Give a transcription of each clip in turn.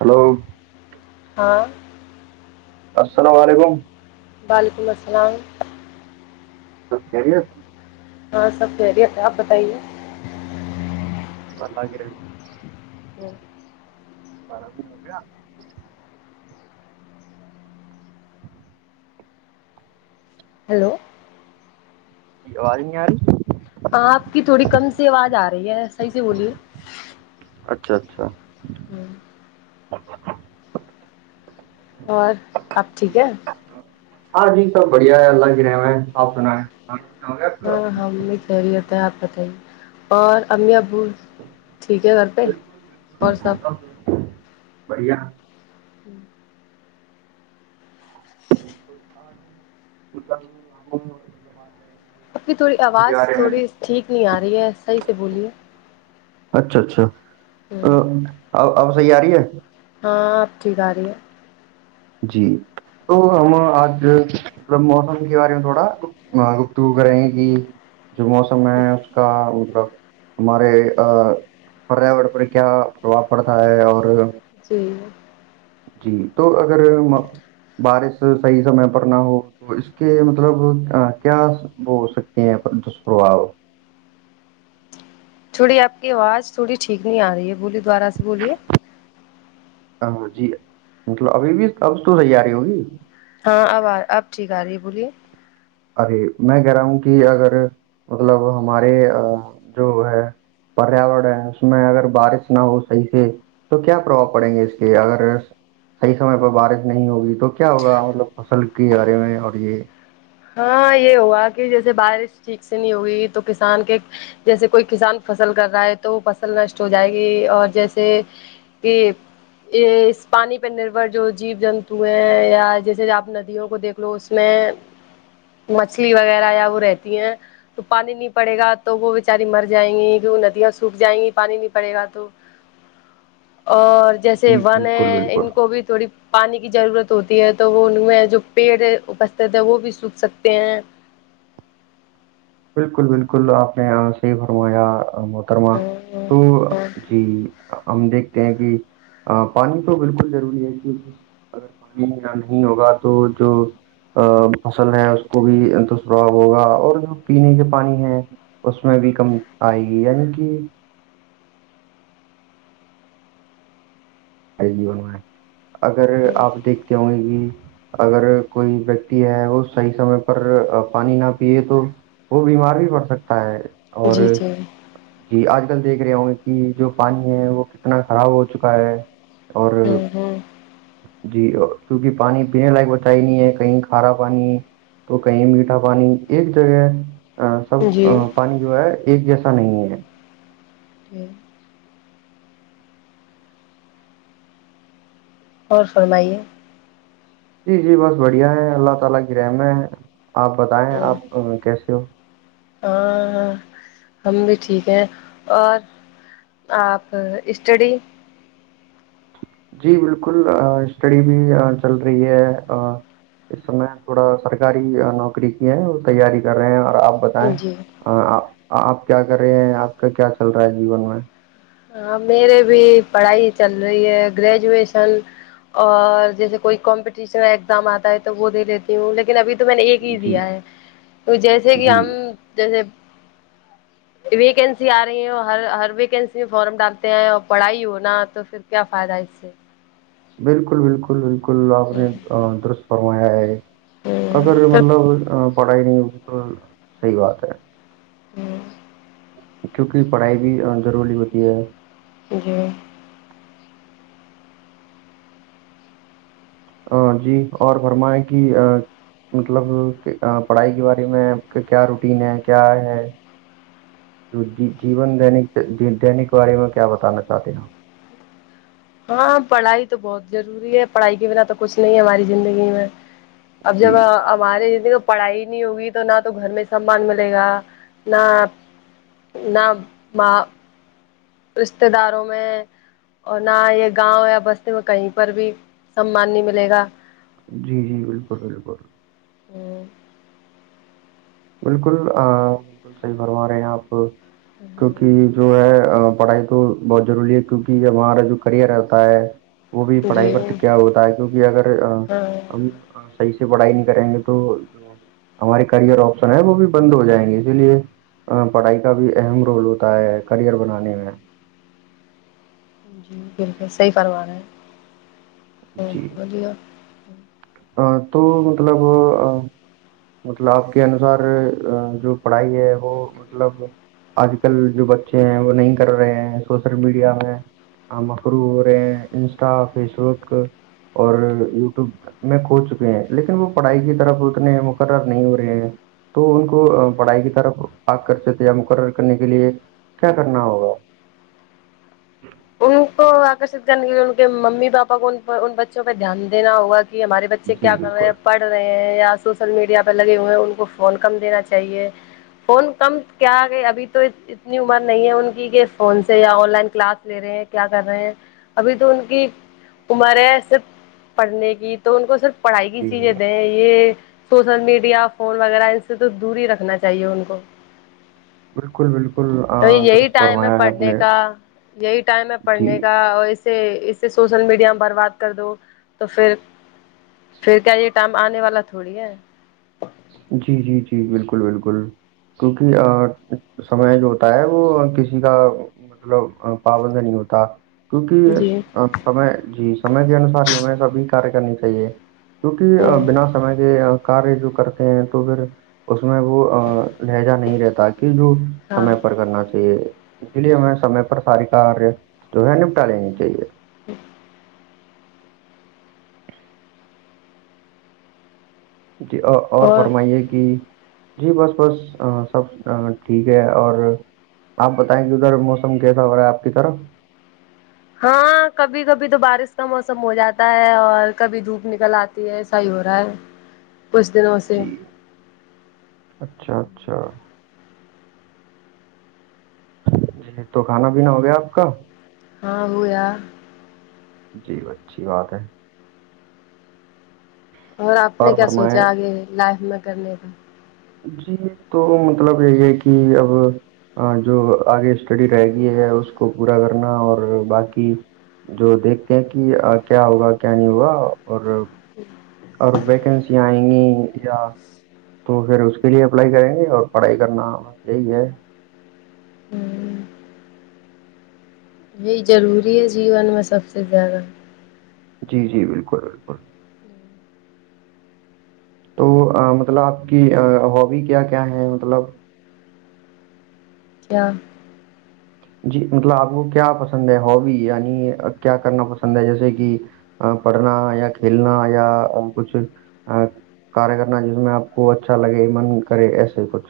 Hello ہاں السلام علیکم وعلیکم السلام سکری اتی ہاں سب خہریت ہے آپ بتائیے نلہ گ رہ او [unintelligible] [inaudible] براب د ہو گیا ہیلو ج آوازیں نہیں یاری آپ کی تھوڑی کم سی آواز آ رہی ہے صحیح سے بولیے اچھا اچھا ہوں اور اب ٹھیک ہے ہاں جی سب بڑھیا ہے اللہ کی رحم ہے آپ سنا ہے ہاں ہاں امی کہہری ہوتا ہے آپ بتائیے اور امی ابو ٹھیک ہے گ بالکل بالکل بڑیا ہوں ب ہم مطل بات کریں گے اب کی تھوڑی آواز تھوڑی ٹھیک نہیں آ رہی ہے صحیح سے بولیے اچھا اچھا اب صحیح آ رہی ہے ہاں آپ ٹھیک آ رہی ہے- جی تو ہم آج- مطلب موسم کے بارے میں تھوڑا گفتگ کریں کہ- جو موسم ہے اس کا مطلب- ہمارے پریاور پر کیا پرباؤ پڑتا ہے اور- جی- جی تو اگر بارش صحیح سمے پر نہ ہو- تو اس کے مطلب کیا وہ ہو سکتے ہیں دشپرباؤ- تھوڑی آپ کی آواز تھوڑی ٹھیک نہیں آ رہی ہے بولی دوبارہ سے بولیے- ہاں جی مطلب ابھی بھی اب تو صحیح ا رہی ہوگی- ہاں اب آ اب ٹھیک آ رہی ہے بولیے- ارے میں کہہ رہا ہوں کہ اگر مطلب ہمارے جو ہے- پریاورن ہے اس میں اگر بارش نہ ہو صحیح سے- تو کیا پربؤ پڑیں گے اس کے اگر- صحیح سم پہ بارش نہیں ہوگی تو کیا ہوگا مطلب فصل کے بارے میں اور یہ- ہاں یہ ہوا کہ جیسے بارش ٹھیک سے نہیں ہوگئی تو کسان کے- جیسے کوئی کسان فصل کر رہا ہے تو وہ فصل نشٹ ہو جائے گی اور جیسے- کے- یہ اس پانی پہ نربھر جو جیو جنتو ہیں یا جیسے آپ ندیوں کو دیکھ لو اس میں- مچھلی وغیرہ یا وہ رہتی ہیں- تو پانی نہیں پڑے گا تو وہ بیچاری مر جائیں گی کی وہ ندیاں سوکھ جائیں گی پانی نہیں پڑے گا تو- اور جیسے جی ون ہے بالکل بالکل ان کو بھی تھوڑی- پانی کی ضرورت ہوتی ہے تو وہ ان میں جو پیڑ اپستت ہے وہ بھی سوکھ سکتے ہیں- بالکل- بالکل آپ نے صیح فرمایا- محترما تو جی- ہم دیکھتے ہیں کہ پانی تو بالکل ضروری ہے کیوںکہ- اگر پانی نہیں ہوگا تو جو- فصل ہے اس کو بھی انتسوھا ہوگا اور جو- پینے کے پانی ہے اس میں بھی کم آئے گی یعنی کہ- جیون میں اگر آپ دیکھتے ہوں گے کہ- اگر کوئی ویکتی ہے وہ صحیح سمے پر پانی نہ پیے تو- وہ بیمار بھی پڑ سکتا ہے اور- جی جی جی آج کل دیکھ رہے ہوں گے کہ جو پانی ہے وہ کتنا خراب ہو چکا ہے- اور ہوں ہوں جی کیونکہ پانی پینے لائق بت ہی نہیں ہے کہیں کھارا پانی- تو کہیں میٹھا پانی ایک جگہ- آ، سب آ، جی- پانی جو ہے ایک جیسا نہیں ہے- [unintelligible] اور فرمائیے? جی -جی بس بڑھیا ہے اللہ تعالی کی رحمت ہے اپ بتائیں ہوں، اپ کیسے ہو- [unintelligible] ہم بھی ٹھیک ہیں اور آپ اسٹڈی- جی بالکل اسٹڈی بھی چل رہی ہے- اس سمے تھوڑا سرکاری نوکری کی ہے وہ تیاری کر رہے ہیں اور اب- پت ہے جی آپ کیا کر رہے ہیں آپ کا کیا چل رہا ہے جیون میں ہاں میرے بھی پڑھائی چل رہی ہے گریجویشن اور جیسے کوئی کمپٹیشن ایگزام آتا ہے تو وہ دے لیتی ہوں لیکن ابھی تو میں نے ایک ہی جی دیا ہے جیسے کہ جی ہم جیسے ویکنسی آ رہی ہے اور ہر ہر ویکینسی اس فارم ڈالتے ہیں اور پڑھائی ہونا تو پھر کیا فائد ہے اس سے بالکل بالکل بالکل آپ نے سے درست فرمایا ہے ہوں اگر مطلب پڑھائی نہیں ہوگی تو صحیح بات ہے کیونکہ پڑھائی بھی ضروری ہوتی ہے جی ہ جی اور فرمیں کہ مطلب پڑھائی کے بارے میں آپ کا کیا روٹین ہے کیا ہے جیون دینک دینک کے بارے میں کیا بتانا چاہتے ہیں ہاں پڑھائی تو بہت ضروری ہے پڑھائی کے بنا تو کچھ نہیں ہے ہماری زندگی میں اب جب جی ہمارے زند پڑھائی نہیں ہوگی تو نہ تو گھر میں سمان ملے گا نہ نہ م رشتے داروں میں اور نہ یہ گاؤں یا بستے میں کہیں پر بھی سمان نہیں ملے گا جی جی بالکل بالکل ہوں بالکل بالکل صحیح کرروا رہے ہیں آپ کیونکہ کہ جو ہے پڑھائی تو بہت ضروری ہے کیونکہ یہ ہمارا جو کرئر رہتا ہے وہ بھی پڑھائی جی پر ٹک کیا ہوتا ہے کیونکہ اگر ہاں ہم صحیح سے پڑھائی نہیں کریں گے تو جو ہمارے کرئر آپ س وہ بھی بند ہو جائیں گے اسی لیے پڑھائی کا بھی اہم رول ہوتا ہے کرئر بنانے میں جی بالکل صحی پروا رہاے ہیں جی ویا ا تو مطلب مطلب آپ کے انوسار جو پڑھائی ہے وہ مطلب آج کل جو بچے ہیں وہ نہیں کر رہے ہیں سوشل میڈیا میں مخرو ہو رہے ہیں انسٹا فیس بک اور یوٹیوبک میں کھو چکے ہیں لیکن وہ پڑھائی کی طرف اتنے مقرر نہیں ہو رہے ہیں تو ان کو پڑھائی کی طرف آگ کر سکتے یا مقرر کرنے کے لیے کیا کرنا ہوگا ان کو آکرشت کرنے کے لیے ان کے ممی پاپا کو ان بچوں پہ دھیان دینا ہوا کہ ہمارے بچے کیا جی کر رہے ہیں بالکل پڑھ رہے ہیں یا سوشل میڈیا پہ لگے ہوئے ہیں ان کو فون کم دینا چاہیے فون کم کیا آ گیا ابھی تو اتنی عمر نہیں ہے ان کی کہ فون سے یا آن لائن کلاس لے رہے ہیں کیا کر رہے ہیں ابھی تو ان کی عمر ہے صرف پڑھنے کی تو ان کو صرف پڑھائی کی جی چیزیں جی دیں یہ سوشل میڈیا فون وغیرہ ان سے تو دور ہی رکھنا چاہیے ان کو بالکل بالکل آ، تو یہی درست ٹائم ہے فرمایا آپ پڑھنے نے کا یہی ٹائم ہے جی پڑھنے کا اور سے اس سے سوشل میڈیا برباد کر دو تو پھر پھر کیا یہ ٹائم آنے والا تھوڑی ہے جی جی جی بالکل بالکل کیونکہ سمے جو ہوتا ہے وہ کسی کا مطلب پابند نہیں ہوتا کیونکہ جی سم جی سمے کے انسار ہی ہمیں سبھی کاریہ کرنی چاہیے کیونکہ ہوں بنا سمے کے کار جو کر تو پھر اس میں وہ لہجہ نہیں رہتا کہ جو ہاں سمے پر کرنا چاہیے اسی لیے ہمیں سمے پر سار کاریہ جو ہے نپٹا لینی چاہیے ج جی اور فرمائیے کہ جی بس بس سب ٹھیک ہے اور آپ بتائیں کہ ادھر موسم کیسا ہو رہا ہے آپ کی طرف ہاں کبھی کبھی تو بارش کا موسم ہو جاتا ہے اور کبھی دھوپ نکل آتی ہے صحی ہو رہا ہے کچھ د نو ں سے جی اچھا اچھا جی تو کھانا پینا ہو گیا آپ کا ہاں ہویا جی اچھی بات ہے اور آپ نے کیا سوچا آگے لائف میں کرنے کا جی تو مطلب یہی ہے کہ اب ہا جو آگے اسٹڈی رہ گئی ہے اس کو پورا کرنا اور باقی جو دیکھتے ہیں کہ کیا ہوگا کیا نہیں ہوگا اور اور ویکنسیاں آئیں گی یا تو پھر اس کے لیے اپلائی کریں گے اور پڑھائی کرنا بس یہی ہے ہوں یہی ضروری ہے جیون میں سب سے زیادہ جی جی بالکل بالکل تو مطلب آپ کی ہبی کیا کیا ہے مطلب کیا جی مطلب آپ کو کیا پسند ہے ہابی یعنی کیا کرنا پسند ہے جیسے کہ پڑھنا یا کھیلنا یا کچھ کیہ کرنا جس میں آپ کو اچھا لگے من کرے ایسے کچھ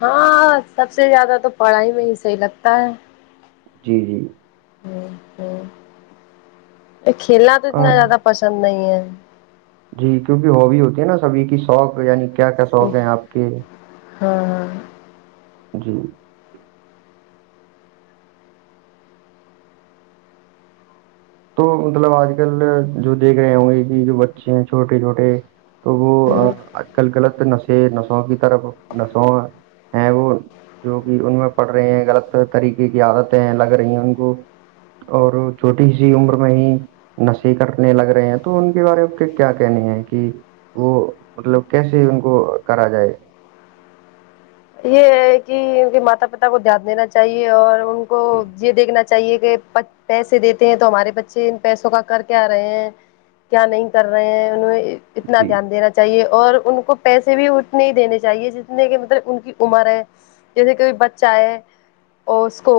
ہاں سب سے زیادہ تو پڑھائی میں ہی صحیح لگتا ہے جی جی ھم ھم کھیلنا تو آ، اتنا زیادہ پسند نہیں ہے جی کیونکہ ہوابی ہوتی ہے نا سبھی کی شوق یعنی کیا کیا شوق ہے آپ کے ہاں ہاں ہاں جی تو مطلب آج کل جو دیکھ رہے ہوں گے کہ جو بچے ہیں چھوٹے چھوٹے تو وہ ہوں آج کل غلط نشے نسوں کی طرف نسوں ہیں وہ جو کہ ان میں پڑھ رہے ہیں غلط طریقے کی عادتیں ہیں لگ رہی ہیں ان کو اور چوٹی جی عمر میں ہی نشے کرنے لگ رہے ہیں تو ان کے بارے میں کے کیا کہنی ہے کہ وہ مطلب کیسے ان کو کرا جائے یہ ہے کہ ان کے ماتا پتا کو دھیان دینا چاہیے اور ان کو یہ دیکھنا چاہیے کہ پیسے دیتے ہیں تو ہمارے بچے ان پیسوں کا کر کے آ رہے ہیں کیا نہیں کر رہے ہیں انہیں اتنا جی دھیان دینا چاہیے اور ان کو پیسے بھی اتنے ہی دینے چاہیے جتنے کہ مطلب ان کی عمر ہے جیسے کوئی بچہ ہے اور اس کو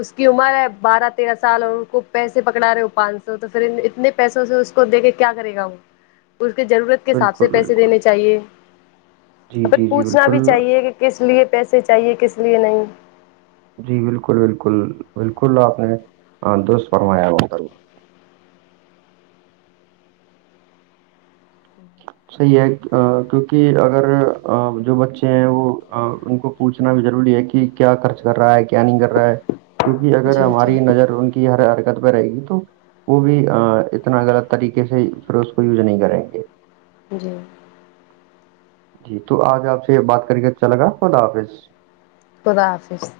اس کی عمر ہے بارہ تیرہ سال اور اس کو پیسے پکڑا رہے ہو پانچ سو تو پھر اتنے پیسوں سے اس کو دے کے کیا کرے گا وہ اس کے ضرورت کے حساب بالکل سے پیسے بالکل دینے چاہیے ا جی پ جی جی پوچھنا بھی بالکل چاہیے کہ کس لیے پیسے چاہیے کس لیے نہیں جی بالکل بالکل بالکل آپ نے دوست فرمایا گنت صحیح ہے کیونکہ اگر جو بچے ہیں وہ ان کو پوچنا بھی ضروری ہے کہ کیا خرچ کر رہا ہے کیا نہیں کر رہا ہے کیونکہ اگر جی جی ہماری نظر ان کے کی ہر حرکت میںہ رہے گی تو وہ بھی اتنا غلط طریقے سے پھر اس کو یوز نہیں کریں گے جی جی تو آج آپ سے بات کر کے اچھا لگا ہو ن آفس خدا حافظ